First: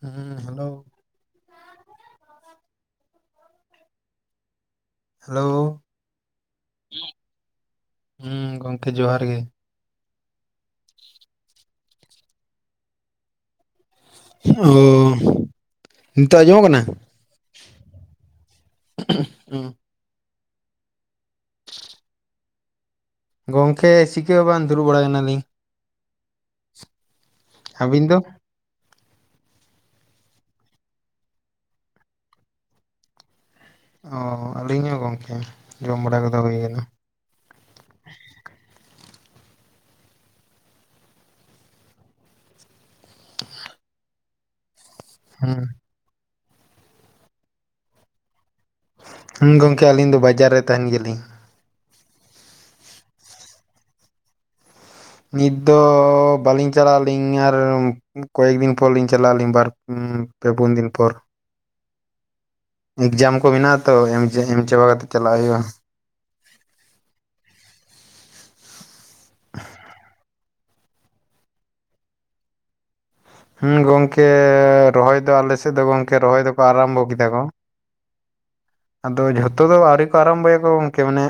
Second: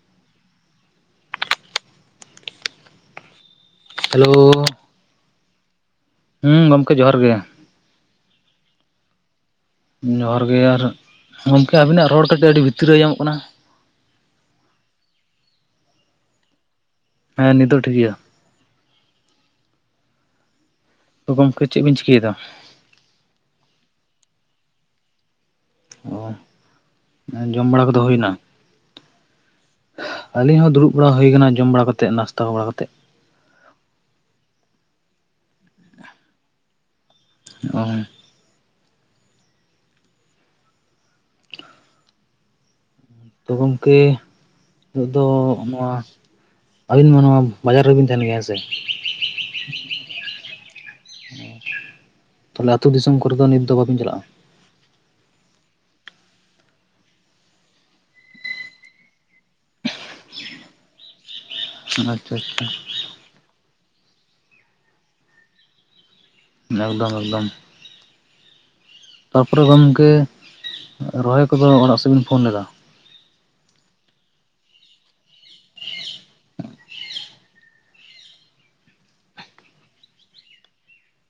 ᱦᱩᱸ, hello. Hello. Hello. ᱦᱩᱸ ᱜᱚᱝᱠᱮ ᱡᱚᱦᱟᱨ ᱜᱮ᱾ ᱦᱩᱸ ᱜᱚᱝᱠᱮ ᱡᱚᱦᱟᱨ ᱜᱮ᱾ ᱡᱚᱦᱟᱨ ᱜᱮ ᱟᱨ ᱜᱚᱝᱠᱮ ᱟᱵᱤᱱᱟᱜ ᱨᱚᱲ ᱠᱟᱹᱴᱤᱡ ᱟᱹᱰᱤ ᱵᱷᱤᱛᱤᱨ ᱨᱮ ᱟᱸᱡᱚᱢᱚᱜ ᱠᱟᱱᱟ᱾ ᱚ, ᱱᱤᱛᱳᱜ ᱟᱸᱡᱚᱢᱚᱜ ᱠᱟᱱᱟ᱾ ᱦᱮᱸ ᱱᱤᱛ ᱫᱚ ᱴᱷᱤᱠ ᱜᱮᱭᱟ᱾ ᱩᱸ ᱛᱚ ᱜᱚᱝᱠᱮ ᱪᱮᱫ ᱵᱤᱱ ᱪᱤᱠᱟᱹᱭᱮᱫᱟ? ᱜᱚᱝᱠᱮ ᱪᱤᱠᱟᱹ ᱦᱚᱸ ᱵᱟᱝ ᱫᱩᱲᱩᱵ ᱵᱟᱲᱟᱭ ᱠᱟᱱᱟᱞᱤᱧ᱾ ᱚ, ᱡᱚᱢ ᱵᱟᱲᱟ ᱠᱚᱫᱚ ᱟᱹᱵᱤᱱ ᱦᱩᱭ ᱫᱚ ᱱᱟ? ᱟᱹᱞᱤᱧ ᱦᱚᱸ ᱫᱩᱲᱩᱵ ᱵᱟᱲᱟ ᱦᱩᱭ ᱠᱟᱱᱟ, ᱡᱚᱢ ᱵᱟᱲᱟ ᱠᱟᱛᱮᱫ ᱱᱟᱥᱛᱟ ᱵᱟᱲᱟ ᱠᱟᱛᱮᱫ᱾ ᱚ, ᱟᱹᱞᱤᱧ ᱦᱚᱸ ᱜᱚᱝᱠᱮ ᱡᱚᱢ ᱵᱟᱲᱟ ᱠᱟᱫᱚ ᱦᱩᱭᱮᱱᱟ᱾ ᱚ ᱛᱚ, ᱜᱚᱝᱠᱮ ᱱᱤᱛ ᱫᱚ ᱦᱩᱸ ᱚᱱᱟ ᱟᱹᱵᱤᱱ ᱢᱟ ᱱᱚᱣᱟ ᱵᱟᱡᱟᱨ ᱨᱮᱵᱮᱱ ᱛᱟᱦᱮᱱ ᱜᱮᱭᱟ ᱦᱮᱸ ᱥᱮ? ᱦᱩᱸ ᱜᱚᱝᱠᱮ ᱟᱹᱞᱤᱧ ᱫᱚ ᱵᱟᱡᱟᱨ ᱨᱮ ᱛᱟᱦᱮᱱ ᱜᱮᱭᱟᱞᱤᱧ᱾ ᱚ, ᱛᱚᱵᱮ ᱟᱛᱳ ᱫᱤᱥᱚᱢ ᱠᱚᱨᱮ ᱫᱚ ᱱᱤᱛ ᱫᱚ ᱵᱟᱵᱤᱱ ᱪᱟᱞᱟᱜ-ᱟ? ᱱᱤᱛ ᱫᱚ ᱵᱟᱹᱞᱤᱧ ᱪᱟᱞᱟᱜ-ᱟᱹᱞᱤᱧ ᱟᱨ ᱠᱚᱭᱮᱠ ᱫᱤᱱ ᱯᱚᱨ ᱞᱤᱧ ᱪᱟᱞᱟᱜ ᱟᱹᱞᱤᱧ ᱵᱟᱨ, ᱯᱮ, ᱯᱩᱱ, ᱫᱤᱱ ᱯᱚᱨ᱾ ᱟᱪᱪᱷᱟ ᱟᱪᱪᱷᱟ᱾ ᱮᱠᱡᱟᱢ ᱠᱚ ᱢᱮᱱᱟᱜ-ᱟ ᱛᱚ ᱮᱢ, ᱮᱢ ᱪᱟᱵᱟ ᱠᱟᱛᱮ ᱪᱟᱞᱟᱜ ᱦᱩᱭᱩᱜ-ᱟ᱾ ᱮᱠᱫᱚᱢ ᱮᱠᱫᱚᱢ᱾ ᱛᱟᱯᱚᱨᱮ ᱜᱚᱝᱠᱮ ᱨᱚᱦᱚᱭ ᱠᱚᱫᱚ ᱚᱲᱟᱜ ᱥᱮᱫ ᱵᱮᱱ ᱯᱷᱳᱱ ᱞᱮᱫᱟ? ᱦᱩᱸ ᱜᱚᱝᱠᱮ ᱨᱚᱦᱚᱭ ᱫᱚ ᱟᱞᱮ ᱥᱮᱫ ᱫᱚ ᱜᱚᱝᱠᱮ ᱨᱚᱦᱚᱭ ᱫᱚᱠᱚ ᱟᱨᱟᱢᱵᱚ ᱠᱮᱫᱟ ᱠᱚ᱾ ᱟᱫᱚ ᱡᱷᱚᱛᱚ ᱫᱚ ᱟᱹᱣᱨᱤ ᱠᱚ ᱟᱨᱟᱢᱵᱚᱭᱟ ᱠᱚ ᱜᱚᱝᱠᱮ ᱢᱟᱱᱮ᱾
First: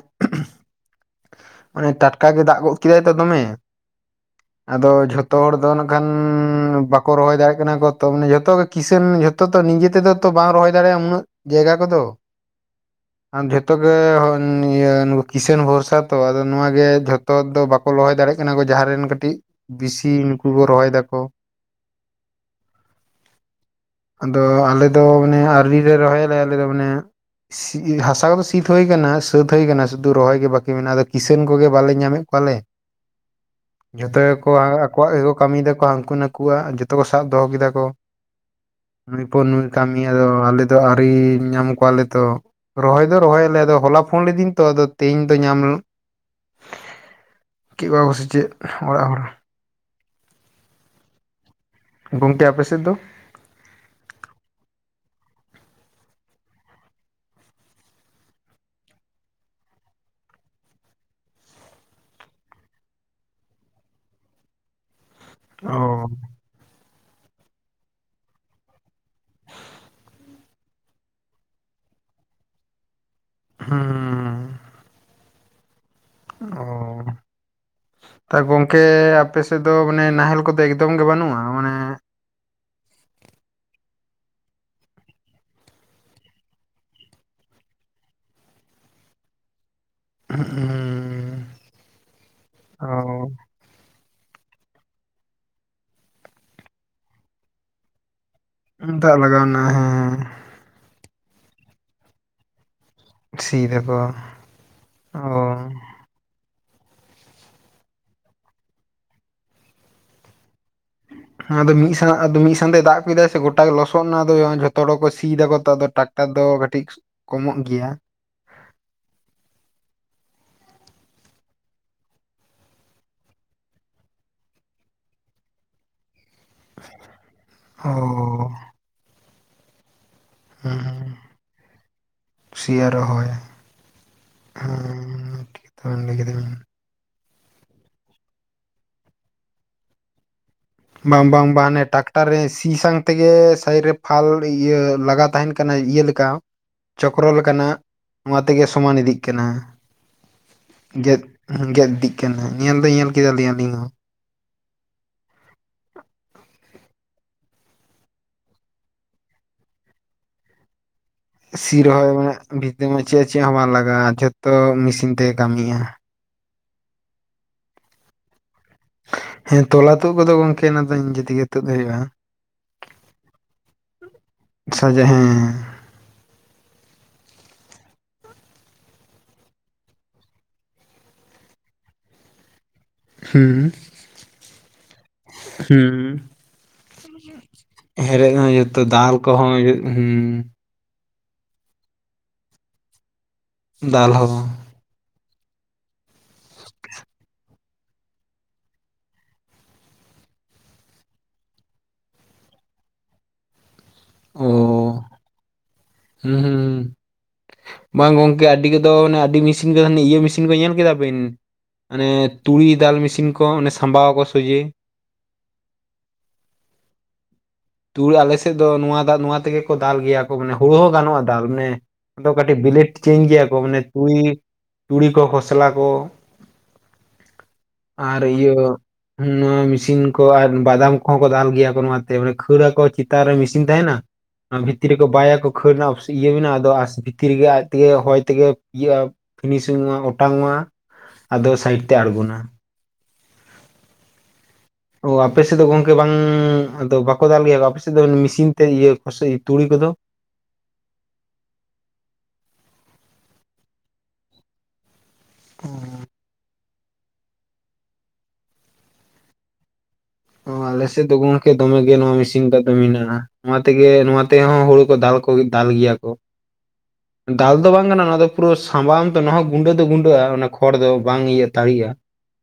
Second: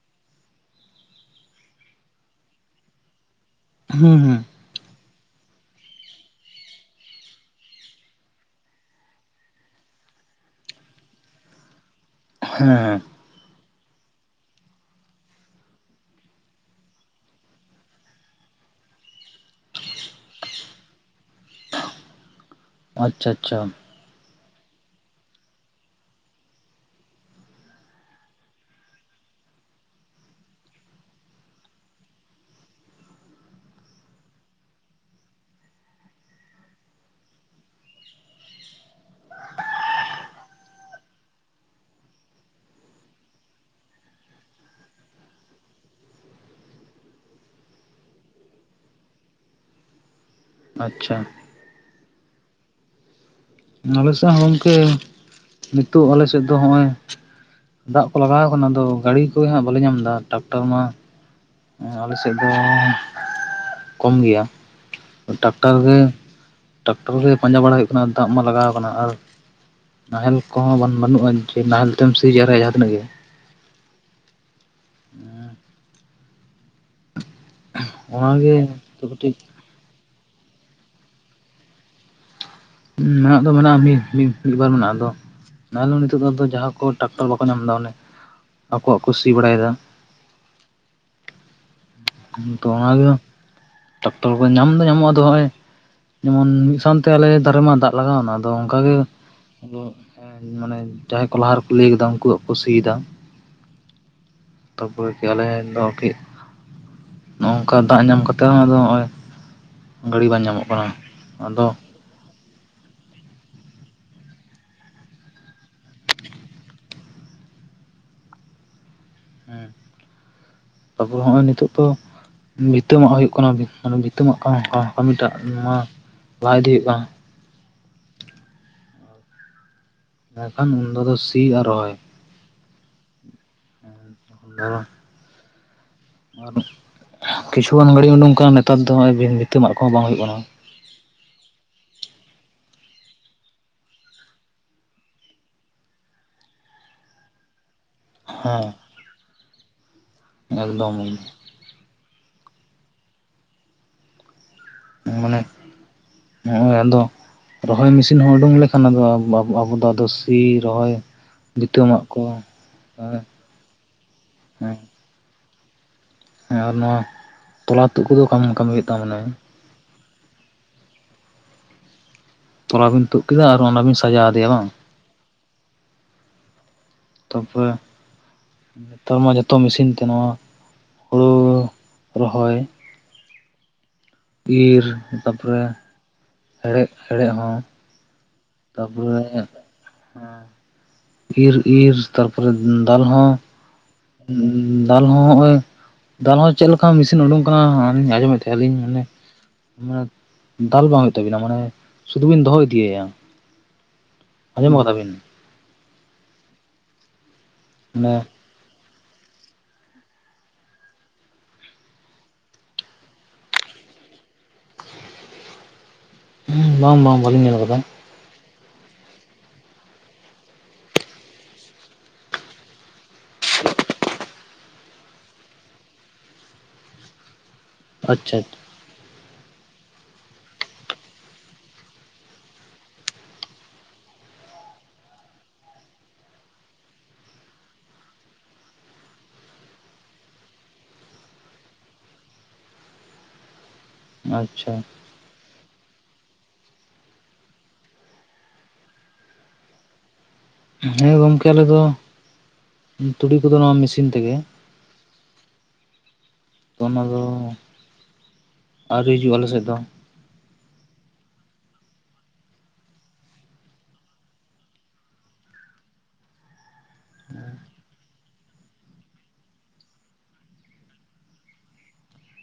ᱟᱱᱮ ᱴᱟᱴᱠᱟ ᱜᱮ ᱫᱟᱜ ᱜᱚᱫ ᱠᱮᱫᱟᱭ ᱛᱚ ᱫᱚᱢᱮᱼᱼ ᱦᱩᱸ-ᱦᱩᱸ ᱟᱫᱚ ᱡᱷᱚᱛᱚ ᱦᱚᱲ ᱫᱚ ᱱᱟᱜ ᱠᱷᱟᱱᱻ ᱵᱟᱠᱚ ᱨᱚᱦᱚᱭ ᱫᱟᱲᱮᱭᱟᱜ ᱠᱟᱱᱟ ᱠᱚ ᱢᱟᱱᱮ ᱡᱷᱚᱛᱚ ᱜᱮᱼᱼ ᱠᱤᱥᱟᱹᱱ ᱡᱷᱚᱛᱚ ᱛᱚ ᱱᱤᱡᱮ ᱛᱮᱫᱚ ᱛᱚ ᱵᱟᱝ ᱨᱚᱦᱚᱭ ᱫᱟᱲᱮᱭᱟᱜ-ᱟ ᱩᱱᱟᱹᱜ ᱡᱟᱭᱜᱟ ᱠᱚᱫᱚ᱾ ᱦᱩᱸ ᱟᱨ ᱡᱷᱚᱛᱚ ᱜᱮ ᱦᱚᱱ ᱤᱭᱟᱹ ᱠᱤᱥᱟᱹᱱ ᱵᱷᱳᱨᱥᱼᱼ ᱛᱚ ᱟᱫᱚ ᱱᱚᱣᱟ ᱜᱮ ᱡᱷᱚᱛᱚ ᱫᱚ ᱵᱟᱠᱚ ᱞᱚᱦᱚᱭ ᱫᱟᱲᱮᱭᱟᱜ ᱠᱟᱱᱟ ᱠᱚ ᱡᱟᱦᱟᱸ ᱨᱮᱱ ᱠᱟᱹᱴᱤᱡᱼᱼ ᱵᱤᱥᱤ ᱱᱩᱠᱩ ᱠᱚ ᱨᱚᱦᱚᱭ ᱫᱟ ᱠᱚ᱾ ᱟᱪᱪᱷᱟ-ᱟᱪᱪᱷᱟ ᱟᱫᱚ ᱟᱞᱮᱫᱚ ᱢᱟᱱᱮ ᱟᱹᱣᱨᱤ ᱨᱮ ᱨᱚᱦᱚᱭᱟᱞᱮ, ᱟᱞᱮᱫᱚ ᱢᱟᱱᱮᱼᱼ ᱥᱤ ᱦᱟᱥᱟ ᱠᱚᱫᱚ ᱥᱤᱛ ᱦᱩᱭ ᱟᱠᱟᱱᱟ ᱥᱟᱹᱛ ᱦᱩᱭ ᱟᱠᱟᱱᱟ ᱥᱩᱫᱷᱩ ᱨᱚᱦᱚᱭ ᱜᱮ ᱵᱟᱠᱼᱼ ᱢᱮᱱᱟᱜ-ᱟ ᱟᱫᱚ ᱠᱤᱥᱟᱹᱱ ᱠᱚᱜᱮ ᱵᱟᱞᱮ ᱧᱟᱢᱮᱫ ᱠᱚᱣᱟᱞᱮ᱾ [inaudible] ᱡᱷᱚᱛᱚ ᱜᱮᱠᱚ ᱟᱠᱚᱣᱟᱜ ᱜᱮᱠᱚ ᱠᱟᱹᱢᱤᱭ ᱫᱟ ᱠᱚ ᱦᱟᱹᱱᱠᱩ ᱱᱟᱹᱠᱩᱣᱟᱜ ᱡᱚᱛᱚ ᱠᱚ ᱥᱟᱵ ᱫᱚᱦᱚ ᱠᱮᱫᱟ ᱠᱚ᱾ ᱱᱩᱭ ᱯᱚᱨ ᱱᱩᱭ ᱠᱟᱹᱢᱤ ᱟᱫᱚ ᱟᱞᱮᱫᱚ ᱟᱹᱣᱨᱤ ᱧᱟᱢ ᱠᱚᱣᱟᱞᱮ ᱛᱚᱼᱼ ᱨᱚᱦᱚᱭ ᱫᱚ ᱨᱚᱦᱚᱭ ᱟᱞᱮ ᱟᱫᱚ ᱦᱚᱞᱟ ᱯᱷᱳᱱ ᱞᱮᱫᱤᱧ ᱛᱚ ᱟᱫᱚ ᱛᱤᱦᱤᱧᱼᱼ ᱫᱚ ᱧᱟᱢ ᱠᱮᱜ ᱠᱚᱣᱟ ᱠᱚ ᱥᱮᱫ ᱚᱲᱟᱜ ᱦᱚᱲᱼᱼ ᱟᱪᱪᱷᱟᱼᱼ ᱜᱚᱝᱠᱮ ᱟᱯᱮ ᱥᱮᱫ ᱫᱚ? ᱟᱞᱮ ᱥᱮᱫ ᱦᱚᱸ ᱜᱚᱢᱠᱮ ᱱᱤᱛᱚᱜ ᱟᱞᱮ ᱥᱮᱫ ᱫᱚ ᱦᱚᱜ-ᱚᱭ᱾ ᱫᱟᱜ ᱠᱚ ᱞᱟᱜᱟᱣ ᱟᱠᱟᱱᱟ ᱟᱫᱚ ᱜᱟᱹᱰᱤ ᱠᱚ ᱦᱟᱸᱜ ᱵᱟᱞᱮ ᱧᱟᱢ ᱫᱟ, ᱴᱟᱠᱴᱟᱨ ᱢᱟᱼᱼ ᱟᱞᱮ ᱥᱮᱫ ᱫᱚ ᱠᱚᱢ ᱜᱮᱭᱟ᱾ ᱴᱟᱠᱴᱟᱨ ᱜᱮ ᱚ ᱴᱟᱠᱴᱟᱨ ᱜᱮ ᱯᱟᱸᱡᱟ ᱵᱟᱲᱟ ᱦᱩᱭᱩᱜ ᱠᱟᱱᱟ ᱫᱟᱜ ᱢᱟ ᱞᱟᱜᱟᱣ ᱠᱟᱱᱟ ᱟᱨᱼᱼ ᱱᱟᱦᱮᱞ ᱠᱚᱦᱚᱸ ᱵᱟᱝ ᱵᱟᱹᱱᱩᱜ-ᱟ ᱡᱮ ᱱᱟᱦᱮᱞ ᱛᱮᱢ ᱥᱤ ᱡᱟᱣᱨᱟᱭᱟ ᱡᱟᱦᱟᱸ ᱛᱱᱟᱹᱜ ᱜᱮ᱾ ᱦᱩᱸᱻᱻ ᱚᱻ ᱛᱟ ᱚᱱᱟᱜᱮ ᱜᱚᱝᱠᱮ ᱱᱤᱛᱚᱜ ᱠᱟᱹᱴᱤᱡ ᱟᱯᱮ ᱥᱮᱫᱼᱼ ᱫᱚ ᱢᱟᱱᱮ ᱱᱟᱦᱮᱞ ᱠᱚᱫᱚ ᱮᱠᱫᱚᱢ ᱜᱮ ᱵᱟᱹᱱᱩᱜ-ᱟ ᱢᱟᱱᱮᱼᱼ ᱢᱮᱱᱟᱜ ᱫᱚ ᱢᱮᱱᱟᱜ-ᱟ ᱢᱤᱫ ᱢᱤᱫᱵᱟᱨ ᱢᱮᱱᱟᱜ ᱟᱫᱚᱼᱼ ᱱᱟᱦᱮᱞ ᱫᱚ ᱱᱤᱛᱚᱜ ᱫᱚ ᱟᱫᱚ ᱡᱟᱦᱟᱸ ᱠᱚ ᱴᱨᱟᱠᱴᱟᱨ ᱵᱟᱠᱚ ᱧᱟᱢ ᱫᱟ ᱚᱱᱮ ᱟᱠᱚᱣᱟᱜ ᱠᱚ ᱥᱤ ᱵᱟᱲᱟᱭᱮᱫᱟ᱾ [unintelligible] ᱦᱩᱸ ᱛᱚ ᱚᱱᱟᱜᱮᱼᱼ ᱚ ᱴᱟᱠᱴᱚᱨ ᱠᱚ ᱧᱟᱢ ᱫᱚ ᱧᱟᱢᱚᱜ-ᱟ ᱟᱫᱚ ᱦᱚᱜ-ᱚᱭ ᱡᱮᱢᱚᱱ ᱢᱤᱫ ᱥᱟᱝᱛᱮ ᱟᱞᱮ ᱫᱷᱟᱨᱮ ᱢᱟ ᱫᱟᱜᱼᱼ ᱞᱟᱜᱟᱣ ᱮᱱᱟ ᱟᱫᱚ ᱚᱱᱠᱟᱜᱮ ᱫᱟᱜ ᱞᱟᱜᱟᱣᱱᱟ ᱟᱫᱚ ᱦᱮᱸ ᱦᱮᱸᱼᱼ ᱢᱟᱱᱮ ᱡᱟᱦᱟᱸᱭ ᱠᱚ ᱞᱟᱦᱟ ᱨᱮᱠᱚ ᱞᱟᱹᱭ ᱟᱠᱟᱫᱟ ᱩᱱᱠᱩᱣᱟᱜ ᱠᱚ ᱥᱤᱭᱮᱫᱟ᱾ ᱥᱤ ᱮᱫᱟᱠᱚ᱾ ᱛᱟ ᱯᱚᱨᱮ ᱠᱤ ᱟᱞᱮ ᱫᱚ ᱠᱤᱼᱼ ᱱᱚᱜ-ᱚ ᱱᱚᱝᱠᱟ ᱫᱟᱜ ᱧᱟᱢ ᱠᱟᱛᱮ ᱦᱚᱸ ᱟᱫᱚ ᱦᱚᱜ-ᱚᱭ ᱜᱟᱹᱰᱤ ᱵᱟᱝ ᱧᱟᱢᱚᱜ ᱠᱟᱱᱟ᱾ ᱦᱮ ᱟᱫᱚ ᱢᱤᱫᱼᱼ ᱦᱮᱸ ᱟᱫᱚ ᱢᱤᱫ ᱥᱟᱝᱛᱮ ᱫᱟᱜ ᱠᱮᱫᱟᱭ ᱥᱮ ᱜᱚᱴᱟ ᱜᱮ ᱞᱚᱥᱚᱫ ᱱᱟ ᱟᱫᱚ ᱡᱷᱚᱛᱚ ᱦᱚᱲ ᱠᱚ ᱥᱤᱭᱮᱫᱟᱠᱚ ᱛᱚ ᱟᱫᱚ ᱴᱟᱠᱴᱟᱨ ᱫᱚ ᱠᱟᱹᱴᱤᱡᱼᱼ ᱠᱚᱢᱚᱜ ᱜᱮᱭᱟ᱾ ᱦᱩᱸ ᱛᱟᱯᱚᱨ ᱦᱚᱜᱚᱭ ᱱᱤᱛᱚᱜ ᱛᱚᱼᱼ ᱵᱷᱤᱛᱟᱹ ᱢᱟᱜ ᱦᱩᱭᱩᱜ ᱠᱟᱱᱟ ᱵᱷᱤᱛᱟᱹ ᱢᱟᱜ ᱠᱟᱱ ᱠᱟᱹᱢᱤᱴᱟᱜ ᱱᱚᱣᱟ ᱞᱟᱦᱟ ᱤᱫᱤ ᱦᱤᱭᱩᱜ ᱠᱟᱱᱟ᱾ ᱚᱻ ᱱᱟᱹᱠᱷᱟᱱ ᱩᱱ ᱫᱚ ᱟᱫᱚ ᱦᱩᱸ ᱥᱤ ᱟᱨ ᱨᱚᱦᱚᱭ᱾ ᱥᱤ ᱟᱨ ᱨᱚᱦᱚᱭᱼᱼ [unintelligible] ᱴᱷᱤᱠ ᱛᱚᱵᱮᱢ ᱞᱟᱹᱭ ᱠᱮᱫᱟᱵᱤᱱ ᱟᱨ ᱠᱤᱪᱷᱩᱜᱟᱱ ᱜᱟᱹᱰᱤ ᱩᱰᱩᱝ ᱠᱟᱱᱟ ᱱᱮᱛᱟᱨ ᱫᱚ ᱦᱚᱜ-ᱚᱭ ᱵᱷᱤ ᱵᱷᱤᱛᱟᱹ ᱢᱟᱜ ᱠᱚᱦᱚᱸ ᱵᱟᱝ ᱦᱩᱭᱩᱜ ᱠᱟᱱᱟ᱾ ᱵᱟᱝ ᱵᱟᱝ ᱵᱟᱝ ᱦᱟᱱᱮ ᱴᱟᱠᱴᱟᱨ ᱨᱮ ᱥᱤ ᱥᱟᱝ ᱛᱮᱜᱮ ᱥᱟᱭᱤᱰ ᱨᱮ ᱯᱷᱟᱞ ᱤᱭᱟᱹ ᱞᱟᱜᱟᱣ ᱛᱟᱦᱮᱱ ᱠᱟᱱᱟ ᱤᱭᱟᱹ ᱞᱮᱼᱼ ᱠᱟ ᱪᱚᱠᱨᱚ ᱞᱮᱠᱟᱱᱟᱜ᱾ ᱱᱚᱣᱟ ᱛᱮᱜᱮ ᱥᱚᱢᱟᱱ ᱤᱫᱤᱜ ᱠᱟᱱᱟ᱾ ᱦᱮᱸ ᱮᱠᱫᱚᱢ ᱜᱮᱫᱼᱼ ᱜᱮᱫ ᱤᱫᱤᱜ ᱠᱟᱱᱟ ᱧᱮᱞ ᱫᱚ ᱧᱮᱞ ᱠᱮᱫᱟ ᱞᱤᱧ ᱟᱹᱞᱤᱧ ᱦᱚᱸ ᱾ ᱢᱟᱱᱮ ᱱᱚᱜᱼᱚᱭ ᱟᱫᱚ ᱨᱚᱦᱚᱭ ᱢᱮᱥᱤᱱ ᱦᱚᱸ ᱩᱰᱩᱝ ᱞᱮᱠᱷᱟᱱ ᱟ ᱟᱵᱚ ᱫᱚ ᱟᱫᱚ ᱥᱤ ᱨᱚᱦᱚᱭ ᱥᱤ ᱵᱷᱤᱛᱟᱹ ᱢᱟᱜ ᱨᱚᱦᱚᱭ ᱠᱚ ᱵᱷᱤᱛᱟᱹ ᱢᱟ ᱪᱮᱫ ᱦᱮᱸ ᱪᱮᱫ ᱦᱚᱸ ᱵᱟᱝ ᱞᱟᱜᱟᱜᱼᱟ ᱡᱷᱚᱛᱚ ᱢᱮᱥᱤᱱ ᱛᱮ ᱠᱟᱹᱢᱤᱭᱟᱭ ᱾ ᱦᱮᱸ ᱟᱨ ᱱᱚᱣᱟ ᱛᱚᱞᱟ ᱛᱩᱫ ᱠᱚᱫᱚ ᱠᱟᱢ ᱠᱟᱹᱢᱤ ᱦᱩᱭᱩᱜ ᱛᱟᱵᱚ ᱱᱟ ᱾ ᱦᱮᱸ ᱛᱚᱞᱟ ᱛᱩᱫ ᱠᱚᱫᱚ ᱜᱚᱢᱠᱮ ᱚᱱᱟ ᱫᱚ ᱱᱤᱡᱮ ᱛᱮᱜᱮ ᱛᱩᱫ ᱦᱩᱭᱩᱜᱼᱟ ᱾ ᱛᱚᱞᱟ ᱵᱤᱱ ᱛᱩᱫ ᱠᱮᱫᱟ ᱟᱨ ᱚᱱᱟ ᱵᱤᱱ ᱥᱟᱡᱟᱣ ᱟᱫᱮᱭᱟ ᱵᱟᱝ? [unintelligible] ᱦᱮᱸ ᱛᱟᱨᱯᱚᱨᱮ ᱱᱮᱛᱟᱨ ᱢᱟ ᱡᱚᱛᱚ ᱢᱮᱥᱤᱱ ᱛᱮ ᱱᱚᱣᱟ ᱦᱩᱲᱩ ᱨᱚᱦᱚᱭ ᱾ ᱦᱩᱸ ᱛᱟᱯᱚᱨᱮ ᱦᱩᱸ ᱦᱮᱲᱦᱮᱫ ᱦᱮᱲᱦᱮᱫ ᱦᱚᱸ ᱦᱮᱲᱮᱫ ᱦᱚᱸ ᱡᱚᱛᱚ ᱫᱟᱞ ᱛᱟᱯᱚᱨᱮ ᱠᱚᱦᱚᱸ ᱦᱩᱭᱩᱜ ᱦᱩᱸ ᱤᱨ ᱤᱨ ᱛᱟᱨᱯᱚᱨᱮ ᱫᱟᱞ ᱦᱚᱸ ᱫᱟᱞ ᱦᱚᱸ ᱫᱟᱞ ᱦᱚᱸ ᱦᱚᱜᱼᱚᱭ ᱫᱟᱞ ᱦᱚᱸ ᱪᱮᱫ ᱞᱮᱠᱟ ᱢᱮᱥᱤᱱ ᱩᱰᱩᱝ ᱠᱟᱱᱟ ᱟᱞᱤᱧ ᱟᱸᱡᱚᱢᱮᱫ ᱛᱟᱦᱮᱸ ᱞᱤᱧ ᱢᱟᱱᱮ ᱢᱟᱱᱮ [unintelligible] ᱫᱟᱞ ᱵᱟᱝ ᱦᱩᱭᱩᱜ ᱛᱟᱵᱤᱱᱟ ᱢᱟᱱᱮ ᱥᱩᱫᱷᱩ ᱵᱤᱱ ᱫᱚᱦᱚ ᱤᱫᱤᱭᱟᱭᱟ ᱾ ᱚ ᱟᱸᱡᱚᱢ ᱠᱟᱫᱟ ᱵᱤᱱ? ᱦᱩᱸ ᱦᱩᱸ ᱦᱩ ᱵᱟᱝ ᱢᱟᱱᱮ ᱜᱚᱝᱠᱮ ᱟᱹᱰᱤ ᱠᱚᱫᱚ ᱮ ᱟᱹᱰᱤ ᱢᱮᱥᱤᱱ ᱤᱭᱟᱹ ᱢᱮᱥᱤᱱ ᱠᱚ ᱧᱮᱞ ᱠᱮᱫᱟ ᱵᱤᱱ? ᱚᱱᱮ ᱛᱩᱲᱤ ᱫᱟᱞ ᱢᱤᱥᱤᱱ ᱠᱚ ᱚᱱᱮ ᱥᱟᱢᱵᱟᱣ ᱟᱠᱚ ᱥᱚᱡᱮ ᱾ ᱵᱟᱝ ᱵᱟᱝ ᱵᱷᱟᱹᱞᱤᱧ ᱧᱮᱞ ᱟᱠᱟᱫᱟ ᱾ ᱫᱩᱲ ᱟᱞᱮ ᱥᱮᱫ ᱫᱚ ᱱᱚᱣᱟ ᱫᱟᱜ ᱱᱚᱣᱟ ᱛᱮᱜᱮ ᱠᱚ ᱫᱟᱞ ᱜᱮᱭᱟ ᱠᱚ ᱢᱟᱱᱮ ᱦᱩᱲᱩ ᱦᱚᱸ ᱜᱟᱱᱚᱜᱼᱟ ᱫᱟᱞ ᱱᱮ ᱾ ᱟᱫᱚ ᱠᱟᱹᱴᱤᱡ ᱵᱤᱞᱮᱰ ᱪᱮᱧ ᱜᱮᱭᱟ ᱠᱚ ᱢᱟᱱᱮ ᱛᱩᱲᱤ ᱛᱩᱲᱤ ᱠᱚ ᱠᱷᱚᱥᱞᱟ ᱠᱚ᱾ [inaudible] ᱟᱨ ᱟᱪᱪᱷᱟ ᱤᱭᱟᱹ ᱱᱚᱣᱟ ᱢᱮᱥᱤᱱ ᱠᱚ ᱟᱨ ᱵᱟᱫᱟᱢ ᱠᱚᱦᱚᱸ ᱠᱚ ᱫᱟᱞ ᱜᱮᱭᱟ ᱠᱚ ᱱᱚᱣᱟᱛᱮ ᱾ ᱠᱷᱟᱹᱲ ᱨᱟᱠᱚ ᱪᱤᱛᱟᱱ ᱨᱮ ᱢᱤᱥᱤᱱ ᱛᱟᱦᱮᱸᱱᱟ ᱾ ᱵᱷᱤᱛᱤᱨ ᱨᱮᱠᱚ ᱵᱟᱭᱟᱠᱚ ᱠᱷᱟᱹᱲ ᱨᱮᱱᱟᱜ ᱤᱭᱟᱹ ᱚᱠᱥ ᱢᱮᱱᱟ ᱟᱫᱚ ᱟᱥ ᱵᱷᱤᱛᱤᱨ ᱨᱮᱜᱮ ᱟᱡ ᱛᱮᱜᱮ ᱦᱚᱭ ᱛᱮᱜᱮ ᱤᱭᱟᱹᱜᱼᱟ ᱾ ᱯᱷᱤᱱᱤᱥᱤᱝ ᱢᱟ ᱚᱴᱟᱝᱚᱜᱼᱟ ᱟᱫᱚ ᱥᱟᱭᱤᱰ ᱛᱮ ᱟᱬᱜᱚᱱᱟ ᱾ ᱟᱪᱪᱷᱟ ᱚ ᱟᱯᱮᱥᱮᱫ ᱫᱚ ᱜᱚᱝᱠᱮ ᱵᱟᱝ ᱟᱫᱚ ᱵᱟᱠᱚ ᱫᱟᱞ ᱜᱮᱭᱟ ᱟᱯᱮᱥᱮᱫ ᱫᱚ ᱢᱤᱥᱤᱱ ᱛᱮ ᱤᱭᱟᱹ ᱯᱟᱥᱮ ᱛᱩᱲᱤ ᱠᱚᱫᱚ ᱾ ᱦᱮᱸ ᱜᱚᱝᱠᱮ ᱟᱞᱮᱫ ᱫᱚ, ᱛᱩᱲᱤ ᱠᱚᱫᱚ ᱱᱚᱣᱟ ᱢᱤᱥᱤᱱ ᱛᱮᱜᱮ ᱾ ᱚ [unintelligible] ᱛᱚ ᱚᱱᱟ ᱫᱚ, ᱟᱹᱣᱨᱤ ᱦᱤᱡᱩᱜ ᱟᱞᱮᱥᱮᱫ ᱫᱚ ᱾ ᱚ ᱟᱞᱮᱥᱮᱫ ᱫᱚ ᱜᱚᱢᱠᱮ ᱫᱚᱢᱮ ᱜᱮ ᱱᱚᱣᱟ ᱢᱮᱥᱤᱱ ᱛᱮᱫᱚ ᱢᱮᱱᱟᱜᱼᱟ ᱾ ᱱᱚᱣᱟ ᱛᱮᱜᱮ ᱱᱚᱣᱟ ᱛᱮᱦᱚᱸ ᱦᱩᱲᱩ ᱠᱚ ᱫᱟᱞ ᱠᱚ ᱫᱟᱞ ᱜᱮᱭᱟ ᱠᱚ᱾ ᱫᱟᱞ ᱫᱚ ᱵᱟᱝ ᱠᱟᱱᱟ ᱚᱱᱟ ᱫᱚ ᱾ ᱯᱩᱨᱟᱹ ᱥᱟᱢᱵᱟᱣᱟᱢ ᱛᱚ ᱚᱱᱟ ᱜᱩᱸᱰᱟᱹ ᱫᱚ ᱜᱩᱸᱰᱟᱹᱜᱼᱟ ᱚᱱᱟ ᱠᱷᱚᱲ ᱫᱚ ᱵᱟᱝ ᱤᱭᱟᱹᱟᱹᱜ ᱛᱟᱲᱤᱜᱼᱟ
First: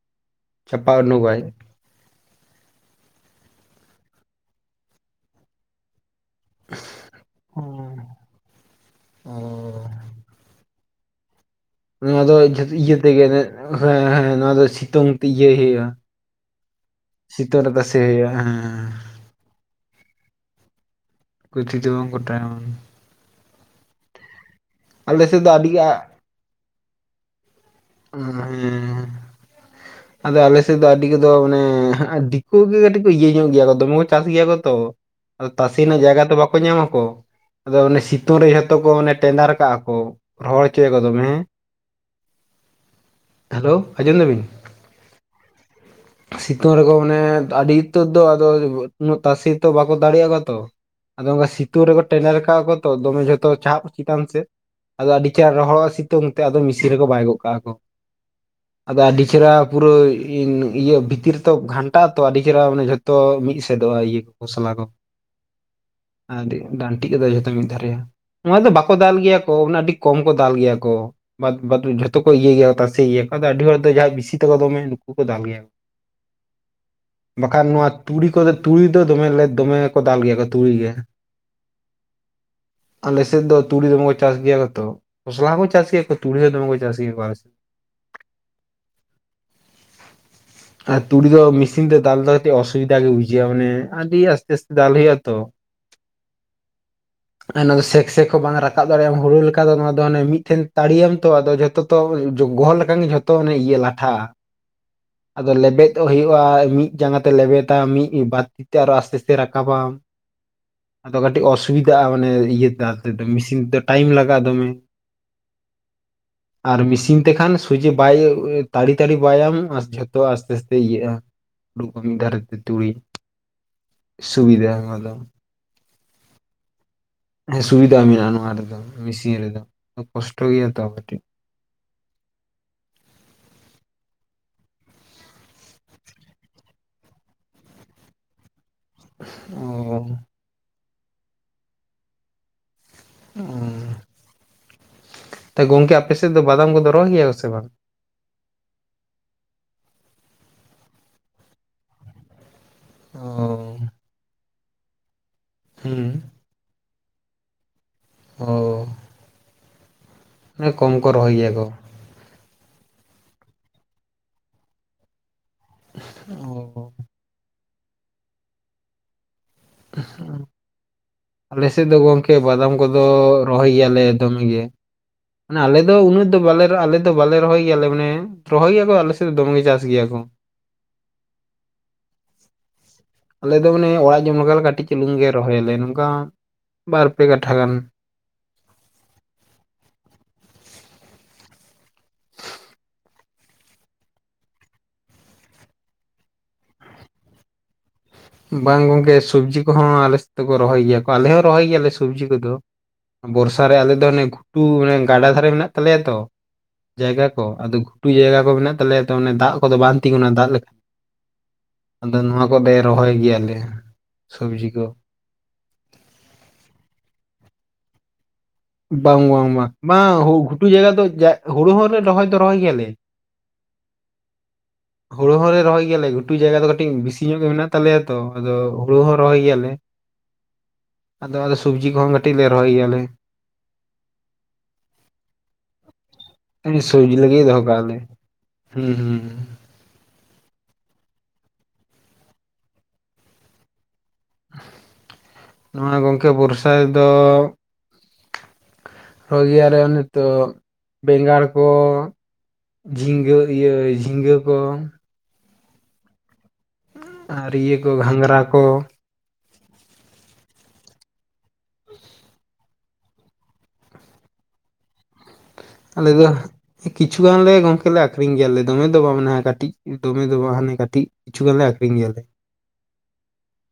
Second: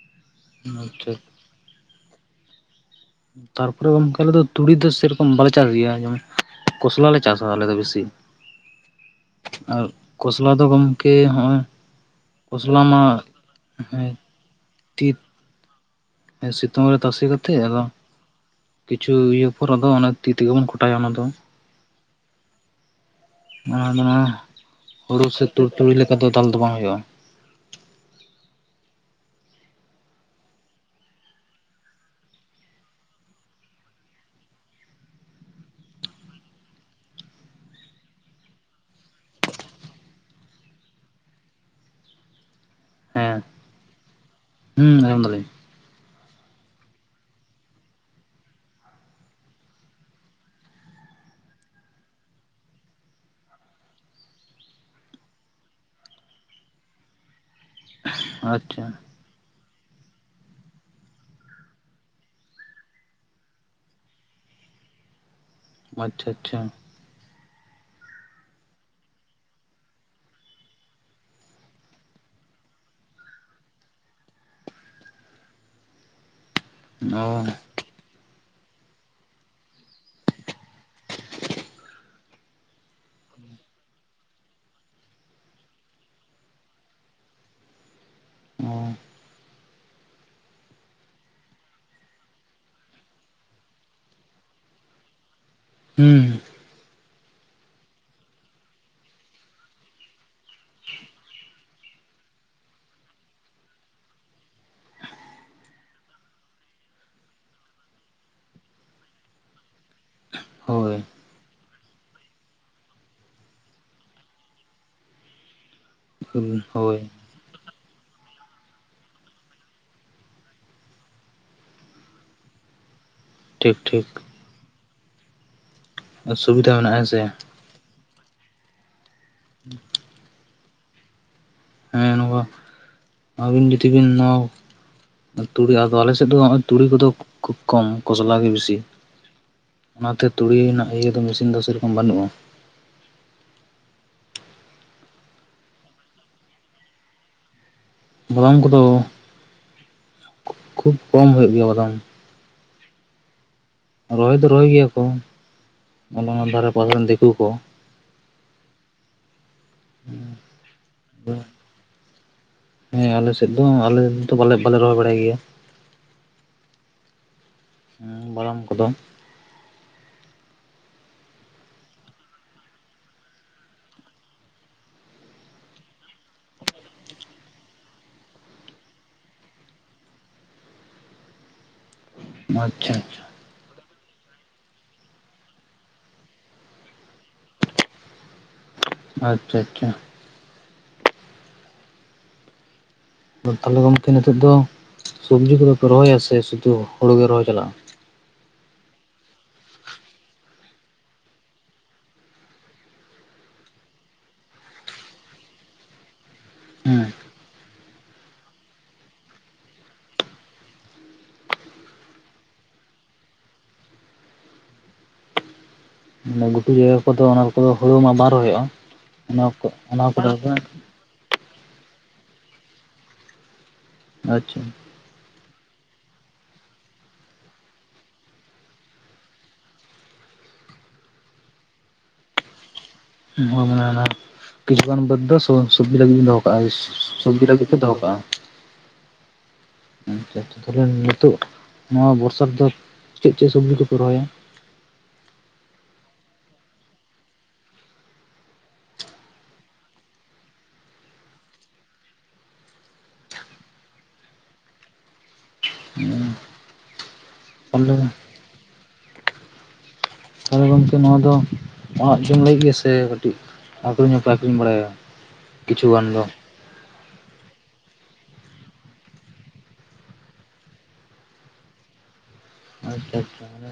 ᱾ ᱪᱷᱟᱯᱟ ᱟᱪᱪᱷᱟ ᱚᱰᱩᱠ ᱟᱭ ᱛᱟᱨᱯᱚᱨᱮ ᱜᱚᱢᱠᱮ ᱟᱞᱮ ᱫᱚ ᱛᱩᱲᱤ ᱫᱚ ᱥᱮᱨᱚᱠᱚᱢ ᱵᱟᱞᱮ ᱪᱟᱥ ᱜᱮᱭᱟ ᱡᱮᱢᱚᱱ ᱾ ᱠᱚᱥᱞᱟ ᱞᱮ ᱪᱟᱥᱟ ᱟᱞᱮ ᱫᱚ ᱵᱮᱥᱤ ᱟᱨ ᱠᱚᱥᱞᱟ ᱫᱚᱢᱼᱼ ᱠᱮ ᱱᱚᱜᱼᱚᱭ ᱱᱚᱣᱟ ᱫᱚ ᱤᱭᱟᱹ [unintelligible] ᱛᱮᱜᱮ ᱦᱮᱸ ᱦᱮᱸ ᱱᱚᱣᱟ ᱫᱚ ᱛᱤ ᱥᱤᱛᱩᱝ ᱛᱮ ᱤᱭᱟᱹ ᱦᱩᱭᱩᱜᱼᱟ᱾ ᱥᱤᱛᱩᱝ ᱨᱮ ᱛᱟᱥᱮ ᱠᱟᱛᱮᱫ ᱥᱤᱛᱩᱝ ᱨᱮ ᱟᱫᱚ ᱛᱟᱥᱮ ᱦᱩᱭᱩᱜᱼᱟ ᱦᱮᱸ ᱠᱤᱪᱷᱩ ᱤᱭᱟᱹᱼᱼ ᱯᱚᱨ ᱟᱫᱚ ᱚᱱᱟ ᱛᱤ ᱛᱮᱜᱮ ᱵᱚᱱ ᱠᱚᱴᱟᱭᱟ ᱚᱱᱟ ᱫᱚ ᱾ ᱜᱩᱪᱷᱤ ᱫᱚ ᱵᱟᱝ ᱠᱚᱴᱟᱭᱟ ᱚᱱᱮ [unintelligible] ᱚᱱᱟ ᱫᱚ ᱦᱩᱲᱩ ᱟᱞᱮ ᱥᱮᱫ ᱥᱮ ᱫᱚ ᱛᱩᱲ ᱟᱹᱰᱤ ᱜᱟ ᱛᱩᱲᱤ ᱞᱮᱠᱟ ᱫᱚ ᱫᱟᱞ ᱫᱚ ᱵᱟᱝ ᱦᱩᱭᱩᱜᱼᱟ ᱾ [unintelligible] ᱮᱸ [inaudible] ᱟᱫᱚ ᱟᱞᱮ ᱥᱮᱫ ᱫᱚ ᱟᱹᱰᱤ ᱠᱚᱫᱚ ᱢᱟᱱᱮ ᱫᱤᱠᱩ ᱜᱮ ᱠᱟᱹᱴᱤᱡ ᱠᱚ ᱤᱭᱟᱹ ᱧᱚᱜ ᱜᱮᱭᱟ ᱠᱚ ᱫᱚᱢᱮ ᱠᱚ ᱪᱟᱥ ᱜᱮᱭᱟ ᱠᱚ ᱛᱚ ᱾ ᱟᱫᱚ ᱛᱟᱥᱮ ᱨᱮᱱᱟᱜ ᱡᱟᱭᱜᱟ ᱛᱚ ᱵᱟᱠᱚ ᱧᱟᱢ ᱟᱠᱚ ᱾ ᱟᱫᱚ ᱚᱱᱮ ᱥᱤᱛᱩᱝ ᱨᱮ ᱡᱷᱚᱛᱚ ᱠᱚ ᱚᱱᱮ ᱴᱮᱸᱰᱟᱨ ᱠᱟᱜᱼᱟ ᱠᱚ, ᱨᱚᱦᱚᱲ ᱦᱚᱪᱚ ᱠᱚᱫᱚᱢ ᱦᱮᱸ? ᱦᱮᱸ ᱦᱮᱞᱳ, ᱟᱡᱚᱢ ᱫᱟᱵᱤᱱ? ᱦᱩᱸ ᱟᱸᱡᱚᱢ [inaudible] ᱥᱤᱛᱩᱝ ᱨᱮᱠᱚ ᱢᱟᱱᱮ ᱟᱹᱰᱤ ᱩᱛᱟᱹᱨ ᱫᱚ ᱟᱫᱚ ᱩᱹᱜ ᱛᱟᱥᱮ ᱛᱚ ᱵᱟᱠᱚ ᱫᱟᱲᱮᱭᱟᱜ ᱠᱚ ᱛᱚ, ᱟᱫᱚ ᱚᱱᱠᱟ ᱥᱤᱛᱩᱝ ᱨᱮᱠᱚ ᱴᱮᱰᱮᱨ ᱠᱟᱜ ᱠᱚ ᱛᱚ ᱫᱚᱢᱮ ᱡᱷᱚᱛᱚ ᱪᱯ ᱪᱮᱛᱟᱱ ᱥᱮᱜ ᱟᱫᱚ ᱟᱹᱰᱤ ᱪᱮᱦᱨᱟ ᱨᱚᱦᱚᱲᱚᱜ ᱥᱤᱛᱩᱝ ᱛᱮ ᱟᱫᱚ ᱢᱤᱥᱤᱱ ᱨᱮᱠᱚ ᱵᱟᱭ ᱜᱚᱜ ᱠᱟᱜᱼᱟ ᱠᱚ, ᱟᱪᱪᱷᱟ ᱟᱫᱚ ᱟᱹᱰᱤ ᱪᱮᱦᱨᱟ ᱯᱩᱨᱟᱹ ᱤᱱ ᱤᱭᱟᱹ ᱵᱷᱤᱛᱤᱨ ᱛᱚ ᱜᱷᱟᱱᱴᱟ ᱟ ᱛᱚ ᱟᱹᱰᱤ ᱪᱮᱦᱨᱟ ᱢᱟᱱᱮ ᱡᱷᱚᱛᱚ ᱢᱤᱫ ᱥᱮᱫᱚᱜᱼᱟ ᱤᱭᱟᱹ ᱠᱚ, ᱠᱷᱚᱥᱞᱟ ᱠᱚ ᱟᱪᱪᱷᱟ ᱟᱨ ᱟᱪᱪᱷᱟ ᱰᱟᱹᱱᱴᱤᱜ ᱠᱟ ᱡᱷᱚᱛᱚ ᱢᱤᱫ ᱫᱷᱟᱨᱮᱜᱼᱟ᱾ ᱱᱚᱣᱟ ᱫᱚ ᱵᱟᱠᱚ ᱫᱟᱞ ᱜᱮᱭᱟ ᱠᱚ ᱟᱹᱰᱤ ᱠᱚᱢ ᱠᱚ ᱫᱟᱞ ᱜᱮᱭᱟ ᱠᱚ, ᱵᱟᱫ ᱵᱟᱫ ᱡᱷᱚ ᱛᱚᱠᱚ ᱤᱭᱟᱹ ᱜᱮᱭᱟ ᱛᱟᱥᱮ ᱤᱭᱟᱹ ᱠᱚ ᱟᱫᱚ ᱟᱹᱰᱤ ᱦᱚᱲ ᱫᱚ ᱡᱟᱦᱟᱸᱭ ᱵᱤᱥᱤ ᱛᱮᱠᱚ ᱫᱚᱢᱮ ᱱᱩᱠᱩ ᱠᱚ ᱫᱟᱞ ᱜᱮᱭᱟ᱾ ᱚ ᱵᱟᱠᱷᱟᱱ ᱱᱚᱣᱟ ᱛᱩᱲᱤ ᱠᱚᱫᱚ ᱛᱩᱲᱤ ᱫᱚ ᱫᱚᱢᱮᱞᱮ ᱫᱚᱢᱮ ᱠᱚ ᱫᱟᱞ ᱜᱮᱭᱟ ᱠᱚ ᱛᱩᱲᱤ ᱜᱮ᱾ ᱟᱞᱮᱥᱮᱫ ᱫᱚ ᱛᱩᱲᱤ ᱫᱚᱢᱮ ᱠᱚ ᱪᱟᱥ ᱜᱮᱭᱟᱛᱚ ᱠᱷᱚᱥᱞᱟ ᱦᱚᱸᱠᱚ ᱪᱟᱥ ᱜᱮᱭᱟ ᱛᱩᱤ ᱦᱚᱸ ᱫᱚᱢᱮ ᱠᱚ ᱪᱟᱥ ᱜᱮᱭᱟᱢ ᱠᱚ ᱟᱞᱮ ᱥᱮᱫ᱾ ᱚ, ᱟᱨ ᱛᱩᱲᱤ ᱫᱚ ᱢᱮᱥᱤᱱ ᱛᱮ ᱫᱟᱞ ᱫᱚ ᱠᱟᱹᱴᱤᱡ ᱚᱥᱩᱵᱤᱫᱟ ᱜᱮ ᱵᱩᱡᱷᱟᱹᱜᱼᱟ ᱢᱟᱱᱮ ᱟᱹᱰᱤ ᱟᱥᱛᱮ ᱟᱥᱛᱮ ᱫᱟᱞ ᱦᱩᱭ ᱦᱩᱭᱩᱜᱭᱟ ᱛᱚ, ᱦᱩᱸ᱾ ᱚᱱᱟ ᱫᱚ ᱥᱮᱠ ᱥᱮᱠ ᱦᱚᱸ ᱵᱟᱝ ᱨᱟᱠᱟᱵ ᱫᱟᱲᱮ ᱦᱳᱲᱳ ᱞᱮᱠᱟ ᱫᱚ ᱱᱚᱣᱟ ᱫᱚ ᱦᱟᱱᱮ ᱢᱤᱫ ᱴᱷᱮᱱ ᱛᱟᱲᱤᱭᱟᱢ ᱛᱚ ᱟᱫᱚ ᱡᱷᱚᱛᱚ ᱛᱚ ᱜᱚᱦᱚᱲ ᱞᱮᱠᱷᱟᱱ ᱜᱮ ᱡᱷᱚᱛᱚ ᱤᱭᱟᱹ ᱞᱟᱴᱷᱟᱜ-ᱟ᱾ ᱟᱫᱚ ᱞᱮᱵᱮᱫᱚᱜ ᱦᱩᱭᱩᱜ-ᱟ ᱢᱤᱫ ᱡᱟᱸᱜᱟ ᱛᱮ ᱞᱮᱵᱮ ᱛᱟᱢ ᱢᱤᱫ ᱵᱟᱨ ᱛᱤᱛᱮ ᱟᱨᱦᱚᱸ ᱟᱥᱛᱮ ᱟᱥᱛᱮ ᱨᱟᱠᱟᱵᱟᱢ᱾ ᱦᱳᱭ ᱟᱫᱚ ᱠᱟᱹᱴᱤᱡ ᱚᱥᱩᱵᱤᱫᱟᱜ-ᱟ ᱢᱟᱱᱮ ᱤᱭᱟᱹ ᱛᱮᱫᱚ ᱢᱮᱥᱤᱱ ᱛᱮᱫᱚ ᱴᱟᱭᱤᱢ ᱞᱟᱜᱟᱜ-ᱟ ᱫᱚᱢᱮ᱾ ᱟᱨ ᱦᱳᱭ ᱢᱤᱥᱤᱱ ᱛᱮᱠᱷᱟᱱ ᱥᱩᱡᱮ ᱵᱟᱭ ᱛᱟᱲᱤ ᱛᱟᱲᱤ ᱵᱟᱭ ᱟᱢ ᱟᱨ ᱡᱷᱚᱛᱚ ᱟᱥᱛᱮ ᱟᱥᱛᱮ ᱤᱭᱟᱹᱜ-ᱟ᱾ [unintelligible] ᱢᱤᱫ ᱫᱷᱟᱨᱮ ᱛᱮ ᱛᱩᱲᱤ ᱴᱷᱤᱠ ᱴᱷᱤᱠ᱾ ᱥᱩᱵᱤᱫᱷᱟ ᱟᱫᱚᱢ ᱥᱩᱵᱤᱫᱷᱟ ᱢᱮᱱᱟᱜ-ᱟ ᱦᱮᱸᱥᱮ? ᱦᱮᱸ ᱥᱩᱵᱤᱫᱟ ᱢᱮᱱᱟᱜ-ᱟ ᱱᱚᱣᱟ ᱨᱮᱫᱚ ᱢᱮᱥᱤᱱ ᱨᱮᱫᱚ ᱠᱚᱥᱴᱚ ᱜᱮᱭᱟ ᱛᱚ ᱠᱟᱹᱴᱤᱡ, ᱦᱮᱸ ᱱᱚᱝᱠᱟ ᱟᱹᱵᱤᱱ ᱡᱩᱫᱤ ᱵᱤᱱ ᱱᱚᱣᱟ ᱛᱩᱲᱤᱜ ᱟᱫᱚ ᱟᱞᱮᱥᱮᱫ ᱫᱚ ᱚᱸᱜ ᱚᱭ ᱛᱩᱲᱤ ᱠᱚᱫᱚ ᱠᱷᱩᱵ ᱠᱚᱢ ᱠᱷᱚᱥᱞᱟ ᱜᱮ ᱵᱤᱥᱤ, ᱚ ᱚᱱᱟᱛᱮ ᱛᱩᱲᱤ ᱨᱮᱱᱟᱜ ᱤᱭᱟᱹ ᱫᱚ ᱢᱮᱥᱤᱱ ᱫᱚ ᱥᱮᱨᱚᱠᱚᱢ ᱵᱟᱹᱱᱩᱜ-ᱟ᱾ ᱚ ᱛᱚ ᱜᱚᱝᱠᱮ ᱟᱯᱮ ᱥᱮᱫ ᱫᱚ ᱵᱟᱫᱟᱢ ᱠᱚᱫᱚ ᱨᱚᱦᱚᱭ ᱜᱮᱭᱟ ᱠᱚ ᱥᱮ ᱵᱟᱝ? ᱵᱟᱫᱟᱢ ᱠᱚᱫᱚ ᱠᱷᱩ ᱠᱷᱩᱵ ᱠᱚᱢ ᱦᱩᱭᱩᱜ ᱜᱮᱭᱟ ᱵᱟᱫᱟᱢ᱾ ᱚ᱾ ᱨᱚᱦᱚᱭ ᱫᱚ ᱨᱚᱦᱚᱭ ᱜᱮᱭᱟ ᱠᱚ ᱦᱩᱸ ᱚᱱᱟ ᱫᱷᱟᱨᱮ ᱯᱟᱥᱮ ᱨᱮᱱ ᱫᱤᱠᱩ ᱠᱚ᱾ ᱚ᱾ ᱩᱸ ᱢᱟᱱᱮ ᱠᱚᱢ ᱠᱚ ᱨᱚᱦᱚᱭ ᱜᱮᱭᱟ ᱠᱚ᱾ ᱦᱮᱸ ᱟᱞᱮ ᱥᱮᱫ ᱫᱚ ᱟᱞᱮ ᱫᱚ ᱵᱟᱞᱮ ᱵᱟᱞᱮ ᱨᱚᱦᱚᱭ ᱵᱟᱲᱟᱭ ᱜᱮᱭᱟ᱾ ᱚ ᱦᱩᱸ ᱵᱚᱲᱚᱢ ᱠᱚᱫᱚ ᱟᱞᱮᱥᱮᱫ ᱫᱚ ᱜᱚᱝᱠᱮ ᱵᱟᱫᱟᱢ ᱠᱚᱫᱚ ᱨᱚᱦᱚᱭ ᱜᱮᱭᱟᱞᱮ ᱫᱚᱢᱮ ᱜᱮ᱾ ᱢᱟᱱᱮ ᱟᱞᱮ ᱫᱚ ᱩᱱᱟᱹᱜ ᱫᱚ ᱵᱟᱞᱮ ᱟᱞᱮ ᱫᱚ ᱵᱟᱞᱮ ᱨᱚᱦᱚᱭ ᱜᱮᱭᱟᱞᱮ ᱢᱟᱱᱮ, ᱨᱚᱦᱚᱭ ᱜᱮᱭᱟᱠᱚ ᱟᱞᱮ ᱥᱮᱫ ᱫᱚᱢᱮ ᱜᱮ ᱪᱟᱥ ᱜᱮᱭᱟ ᱠᱚ᱾ ᱟᱪᱪᱷᱟ᱾ ᱟᱞᱮ ᱫᱚ ᱢᱟᱱᱮ ᱚᱲᱟᱜ ᱡᱚᱢ ᱞᱮᱠᱟᱞᱮ ᱠᱟᱹᱴᱤᱡ ᱪᱟᱹᱩᱞᱩᱝᱮ ᱨᱚᱦᱚᱭᱟᱞᱮ, ᱱᱚᱝᱠᱟ ᱵᱟᱨ ᱯᱮ ᱠᱟᱴᱷᱟ ᱜᱟᱱ᱾ ᱟᱪᱪᱷᱟ ᱟᱪᱪᱷᱟ᱾ ᱛᱟᱦᱚᱞᱮ ᱜᱚᱢᱠᱮ ᱱᱤᱛᱚᱜ ᱫᱚ ᱥᱚᱵᱽᱡᱤ ᱠᱚᱫᱚ ᱯᱮ ᱨᱚᱦᱚᱭᱟ ᱥᱮ ᱥᱩᱫᱷᱩ ᱦᱩᱲᱩ ᱜᱮ ᱨᱚᱦᱚᱭ ᱪᱟᱞᱟᱜ-ᱟ? ᱵᱟᱝ ᱜᱚᱝᱠᱮ ᱥᱚᱵᱽᱡᱤ ᱠᱚᱦᱚᱸ ᱟᱞᱮ ᱥᱮᱫ ᱫᱚ ᱠᱚ ᱨᱚᱦᱚᱭ ᱜᱮᱭᱟ ᱠᱚ, ᱟᱞᱮ ᱦᱚᱸ ᱨᱚᱦᱚᱭ ᱜᱮᱭᱟᱞᱮ ᱥᱚᱵᱡᱤ ᱠᱚᱫᱚ᱾ ᱵᱚᱨᱥᱟ ᱨᱮ ᱟᱞᱮ ᱫᱚ ᱚᱱᱮ ᱜᱷᱩᱴᱩ ᱢᱟᱱᱮ ᱜᱟᱰᱟ ᱫᱷᱟᱨᱮ ᱢᱮᱱᱟᱜ ᱛᱟᱞᱮᱭᱟ ᱛᱚ, ᱦᱮᱸ ᱡᱟᱭᱜᱟ ᱠᱚ? ᱟᱫᱚ ᱜᱷᱩᱴᱩ ᱡᱟᱭᱜᱟ ᱠᱚ ᱢᱮᱱᱟᱜ ᱛᱟᱞᱮᱭᱟ ᱾ ᱛᱚ ᱚᱱᱮ ᱫᱟᱜ ᱠᱚᱫᱚ, ᱵᱟᱝ ᱛᱤᱸᱜᱩᱱᱟ ᱫᱟᱜ ᱾ ᱟᱫᱚ ᱱᱚᱣᱟ ᱠᱚᱫᱮ, ᱨᱚᱦᱚᱭ ᱜᱮᱭᱟᱞᱮ ᱥᱚᱵᱡᱤ ᱠᱚ ᱾ ᱢᱟᱱᱮ ᱜᱷᱩᱴᱩ ᱡᱟᱭᱜᱟ ᱠᱚᱫᱚ, ᱚᱱᱟ ᱠᱚᱫᱚ ᱦᱩᱲᱩ ᱢᱟ ᱵᱟᱝ ᱨᱚᱦᱚᱭᱚᱜ-ᱟ ᱾ ᱵᱟᱝ ᱵᱟᱝ, ᱵᱟᱝ ᱵᱟᱝ ᱜᱷᱩᱴᱩ ᱡᱟᱭᱜᱟ ᱫᱚ ᱦᱩᱲᱩ ᱦᱚᱸ ᱨᱚᱦᱚᱭ ᱫᱚ, ᱨᱚᱦᱚᱭ ᱜᱮᱭᱟᱞᱮ ᱾ ᱟᱪᱪᱷᱟ ᱾ ᱦᱩᱲᱩ ᱦᱚᱸᱞᱮ, ᱨᱚᱦᱚᱭ ᱜᱮᱭᱟᱞᱮ, ᱜᱷᱩᱴᱩ ᱡᱟᱭᱜᱟ ᱫᱚ, ᱠᱟᱹᱴᱤᱡ ᱵᱤᱥᱤ ᱧᱚᱜ ᱜᱮ ᱢᱮᱱᱟᱜ ᱛᱟᱞᱮᱭᱟ ᱾ ᱛᱚ ᱟᱫᱚ ᱦᱩᱲᱩ ᱦᱚᱸ ᱨᱚᱦᱚᱭ ᱜᱮᱭᱟᱞᱮ [inaudible] ᱟᱫᱚ, ᱟᱫᱚ ᱥᱚᱵᱡᱤ ᱠᱚᱦᱚᱸ ᱠᱟᱹᱴᱤᱡ ᱞᱮ, ᱨᱚᱦᱚᱭ ᱜᱮᱭᱟᱞᱮ ᱾ [unintelligible] ᱠᱤᱪᱷᱩᱜ ᱜᱟᱱ ᱵᱟᱹᱫᱽ ᱫᱚ, ᱥᱚᱼᱥᱚ, ᱥᱚᱵᱽᱡᱤ ᱞᱟᱹᱜᱤᱫ ᱫᱚᱦᱚ ᱠᱟᱜ-ᱟ ᱾ ᱥᱚᱵᱽᱡᱤ ᱥᱚᱼᱥᱚᱼᱥᱚᱵᱽᱡᱤ ᱞᱟᱹᱜᱤᱫ ᱯᱮ ᱠᱟᱜᱼᱟ ᱫᱚᱦᱚ ᱞᱮ ᱠᱟᱜ-ᱟ ᱾ ᱦᱩᱸ ᱦᱩᱸ ᱾ ᱟ ᱪᱟ ᱪᱷᱟ, ᱛᱟᱦᱚᱞᱮ, ᱱᱤᱛᱚᱜ ᱱᱚᱣᱟ ᱵᱚᱨᱥᱟ, ᱨᱮᱫᱚ ᱪᱮᱫ? ᱪᱮᱫ? ᱥᱚᱵᱽᱡᱤ ᱠᱚᱯᱮ ᱨᱚᱦᱚᱭᱟ ᱾ ᱱᱚᱣᱟ ᱜᱚᱝᱠᱮ, ᱵᱚᱨᱥᱟ ᱨᱮᱫᱚ, ᱨᱚᱦᱚᱭ ᱜᱮᱭᱟ ᱞᱮ, ᱱᱤᱛᱚᱜ ᱵᱮᱸᱜᱟᱲ ᱠᱚ ᱾ ᱡᱷᱤᱸᱜᱟᱹ ᱤᱭᱟᱹ, ᱡᱷᱤᱸᱜᱟᱹ ᱠᱚ ᱾ [inaudible] ᱟᱨ ᱤᱭᱟᱹ ᱠᱚ, ᱛᱟᱦᱚᱞᱮ ᱜᱷᱟᱸᱜᱷᱨᱟ ᱠᱚ᱾ ᱛᱟᱦᱚᱞᱮ ᱜᱚᱝᱠᱮ ᱱᱚᱣᱟ ᱫᱚ ᱚᱲᱟᱜ ᱡᱚᱢ ᱞᱟᱹᱜᱤᱫ ᱜᱮ ᱥᱮ ᱠᱟᱹᱴᱤᱡᱼᱼ ᱟᱠᱷᱨᱤᱧ [unintelligible] ᱱᱟᱯᱟᱭ ᱟᱠᱷᱨᱤᱧ ᱵᱟᱲᱟᱭᱟ ᱠᱤᱪᱷᱩ ᱜᱟᱱ ᱟᱞᱮ ᱫᱚ ᱫᱚᱼᱼ ᱠᱤᱪᱷᱩ ᱜᱟᱱ ᱞᱮ ᱜᱚᱝᱠᱮ ᱞᱮ ᱟᱠᱷᱨᱤᱧ ᱜᱮᱭᱟ ᱞᱮ ᱫᱚᱢᱮ ᱫᱚ ᱵᱟᱝ ᱢᱟᱱᱮ ᱠᱟᱹᱴᱤᱡ ᱫᱚᱢᱮ ᱫᱚ ᱵᱟᱝ ᱦᱟᱱᱮ ᱠᱟᱹᱴᱤᱡᱼᱼ ᱠᱤᱪᱷᱩ ᱜᱟᱱ ᱞᱮ ᱟᱠᱷᱨᱤᱧ ᱜᱮᱭᱟᱞᱮᱼᱼ ᱟᱪᱪᱷᱟ ᱟᱪᱪᱷᱟ ᱢᱟᱱᱮ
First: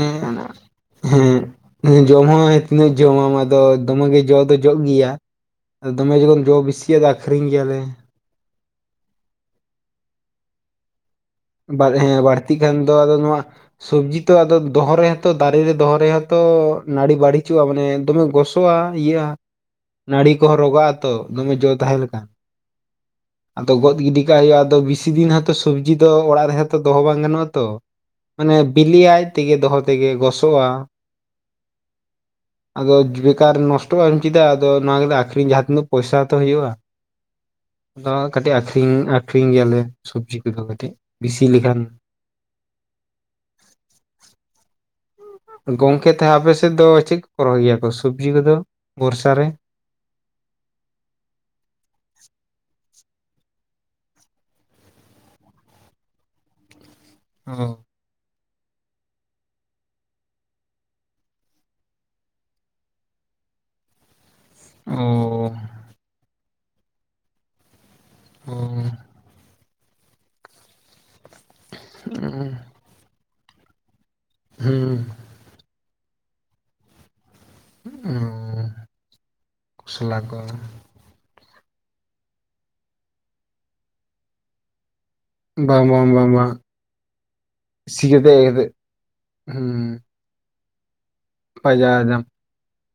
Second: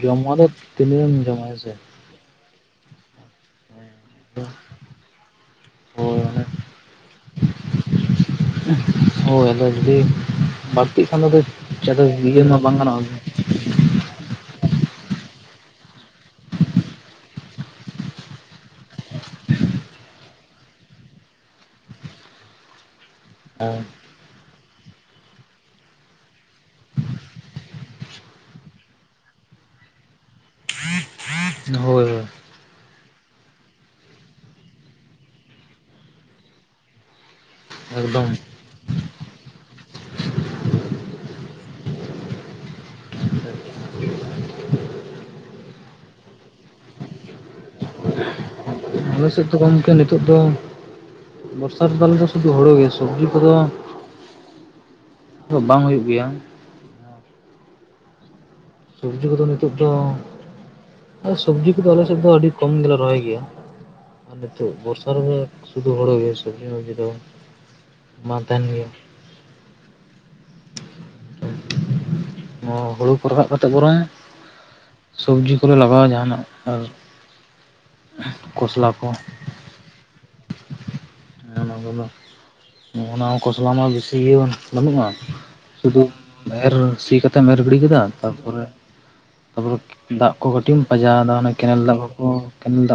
ᱡᱚᱢ ᱦᱚᱸ ᱫᱚ ᱛᱤᱱᱟᱹᱜ ᱮᱢ ᱡᱚᱢᱟ ᱦᱮᱸ ᱥᱮ ᱡᱚᱢ ᱦᱚᱸ ᱛᱤᱱᱟᱹᱜ ᱡᱚᱢᱟᱢ ᱟᱫᱚ ᱫᱚᱢᱮ ᱜᱮ ᱡᱚ ᱫᱚ ᱡᱚᱜ ᱜᱮᱭᱟ ᱟᱫᱚ ᱫᱚᱢᱮ ᱦᱳᱭ ᱚᱱᱮ ᱡᱚᱠᱷᱚᱱ ᱡᱚ ᱵᱤᱥᱤ ᱟᱫᱚ ᱟᱹᱠᱷᱨᱤᱧ ᱜᱮᱭᱟ ᱞᱮ ᱦᱳᱭ ᱟᱫᱚ ᱡᱩᱫᱤ ᱵᱟᱹᱲᱛᱤᱜ ᱠᱷᱟᱱ ᱫᱚ ᱠᱟᱡ [unintelligible] ᱦᱮᱸ ᱵᱟᱹᱲᱛᱤ ᱠᱷᱟᱱ ᱫᱚ ᱟᱫᱚ ᱱᱚᱣᱟᱼᱼ ᱥᱚᱵᱽᱡᱤ ᱛᱚ ᱟᱫᱚ ᱫᱚ ᱦᱚ ᱨᱮ ᱦᱚᱸ ᱛᱚ ᱫᱟᱨᱮ ᱨᱮ ᱫᱚᱦᱚ ᱨᱮ ᱦᱚᱸ ᱛᱚ ᱱᱟᱹᱲᱤ ᱵᱲᱤᱡᱚᱜᱼᱟ ᱢᱟᱱᱮ ᱫᱚᱢᱮ ᱜᱚᱥ ᱥᱚᱣᱟ ᱤᱭᱟᱹᱼᱟ ᱱᱟᱹᱲᱤ ᱠᱚ ᱦᱚᱸ ᱨᱚᱜᱟᱜᱼᱟᱛᱚ ᱫᱚᱢᱮ ᱡᱚ ᱛᱟᱦᱮᱸ ᱞᱮᱠᱟᱱ ᱟᱫᱚ ᱜᱚᱫ ᱜᱤᱰᱤ ᱠᱟᱜ ᱦᱩᱭᱩᱜ ᱟᱫᱚ ᱵᱮᱥᱤ ᱫᱤᱱ ᱦᱚᱸ ᱛᱚ ᱥᱚᱵᱽᱡᱤ ᱫᱚ ᱚᱲᱟᱜ ᱨᱮ ᱦᱚᱸ ᱛᱚ ᱫᱚᱦᱚ ᱵᱟᱝ ᱜᱟᱱᱚᱜ ᱟᱛᱚ ᱢᱟᱱᱮ ᱵᱤᱞᱤ-ᱟ ᱟᱡ ᱛᱮ ᱜᱮ ᱫᱚᱦᱚ ᱛᱮᱜᱮ ᱜᱚᱥᱚᱜᱼᱟ ᱦᱳᱭ ᱦᱳᱭ ᱟᱫᱚ ᱵᱮᱠᱟᱨ ᱱᱚᱥᱴᱚ ᱟ ᱪᱮᱫᱟᱜ ᱟᱫᱚ ᱱᱚᱣᱟ ᱜᱮᱞᱮ ᱟᱠᱷᱨᱤᱧ ᱡᱟᱦᱟᱸ ᱛᱤᱱᱟᱹᱜ ᱯᱚᱭᱥᱟ ᱛᱚ ᱦᱩᱭᱩᱜᱼᱟ ᱦᱳᱭ ᱟᱫᱚ ᱮᱠᱫᱚᱢ ᱠᱟᱹᱴᱤᱡ ᱟᱠᱷᱨᱤᱧ ᱟᱠᱷᱨᱤᱧ ᱜᱮᱭᱟᱞᱮ ᱥᱚᱵᱽᱡᱤ ᱠᱚ ᱫᱚ ᱠᱟᱹᱴᱤᱡ ᱵᱮᱥᱤ ᱞᱮᱠᱷᱟᱱᱼ ᱜᱚᱝᱠᱮ ᱛᱟ ᱟᱯᱮ ᱥᱮᱫ ᱫᱚ ᱪᱮᱫ ᱠᱚ ᱨᱚᱦᱚᱭ ᱜᱮᱭᱟ ᱠᱚ ᱥᱚᱵᱽᱡᱤ ᱠᱚ ᱫᱚᱼᱼ ᱟᱞᱮ ᱥᱮᱫ ᱫᱚ ᱜᱚᱝᱠᱮ ᱱᱤᱛᱚᱜ ᱫᱚ ᱵᱚᱨᱥᱟ ᱛᱮᱫᱚ ᱥᱩᱫᱷᱩ ᱦᱩᱲᱳ ᱜᱮ ᱥᱚᱵᱽᱡᱤ ᱠᱚ ᱫᱚᱼᱼ ᱛᱚ ᱵᱟᱝ ᱦᱩᱭᱩᱜ ᱜᱮᱭᱟ ᱚ ᱥᱚᱵᱽᱡᱤ ᱠᱚ ᱫᱚ ᱱᱤᱛᱚᱜ ᱫᱚᱼᱼ ᱥᱚᱵᱽᱡᱤ ᱠᱚ ᱫᱚ ᱟᱞᱮ ᱥᱮᱫ ᱫᱚ ᱟᱹᱰᱤ ᱠᱚᱢ ᱞᱮ ᱨᱚᱦᱚᱭ ᱜᱮᱭᱟ᱾ ᱟᱨ ᱱᱤᱛᱚᱜ ᱵᱚᱨᱥᱟ ᱨᱮ ᱜᱮ ᱥᱩᱫᱷᱩ ᱦᱩᱲᱩᱜ ᱜᱮ ᱥᱚᱵᱽᱡᱤ ᱥᱚᱵᱽᱡᱤ ᱫᱚ ᱵᱟᱝ ᱢᱟ ᱛᱟᱦᱮᱱ ᱜᱮᱭᱟ ᱚ ᱦᱩᱲᱩ ᱠᱚ ᱨᱟᱠᱟᱵ ᱠᱟᱛᱮᱫ ᱵᱚᱨᱚᱝ ᱦᱩᱸ ᱥᱚᱵᱽᱡᱤ ᱠᱚ ᱞᱮ ᱞᱟᱜᱟᱣᱟ ᱡᱟᱦᱟᱱᱟᱜ ᱟᱨᱼᱼ ᱠᱷᱚᱥᱞᱟ ᱠᱚᱼᱼ ᱦᱮᱸ ᱚᱱᱟ ᱠᱚ ᱫᱚ ᱚᱱᱟ ᱠᱷᱚᱥᱞᱟ ᱢᱟ ᱵᱮᱥᱤ ᱜᱮ ᱵᱟᱱᱩᱜᱼᱟ ᱥᱩᱫᱩ ᱮᱨ ᱦᱩᱲᱩ ᱥᱤ ᱠᱟᱛᱮᱢ ᱮᱨ ᱜᱤᱰᱤ ᱠᱮᱫᱟ ᱛᱟᱯᱚᱨᱮ ᱚᱨᱮᱠ ᱫᱟᱜ ᱠᱚ ᱠᱟᱹᱴᱤᱡ ᱮᱢ ᱯᱟᱸᱡᱟᱣ ᱮᱫᱟ ᱚᱱᱟ ᱠᱮᱱᱮᱞ ᱫᱟᱜ ᱠᱚ ᱠᱚ ᱠᱮᱱᱮᱞ ᱫᱟᱜᱼᱼ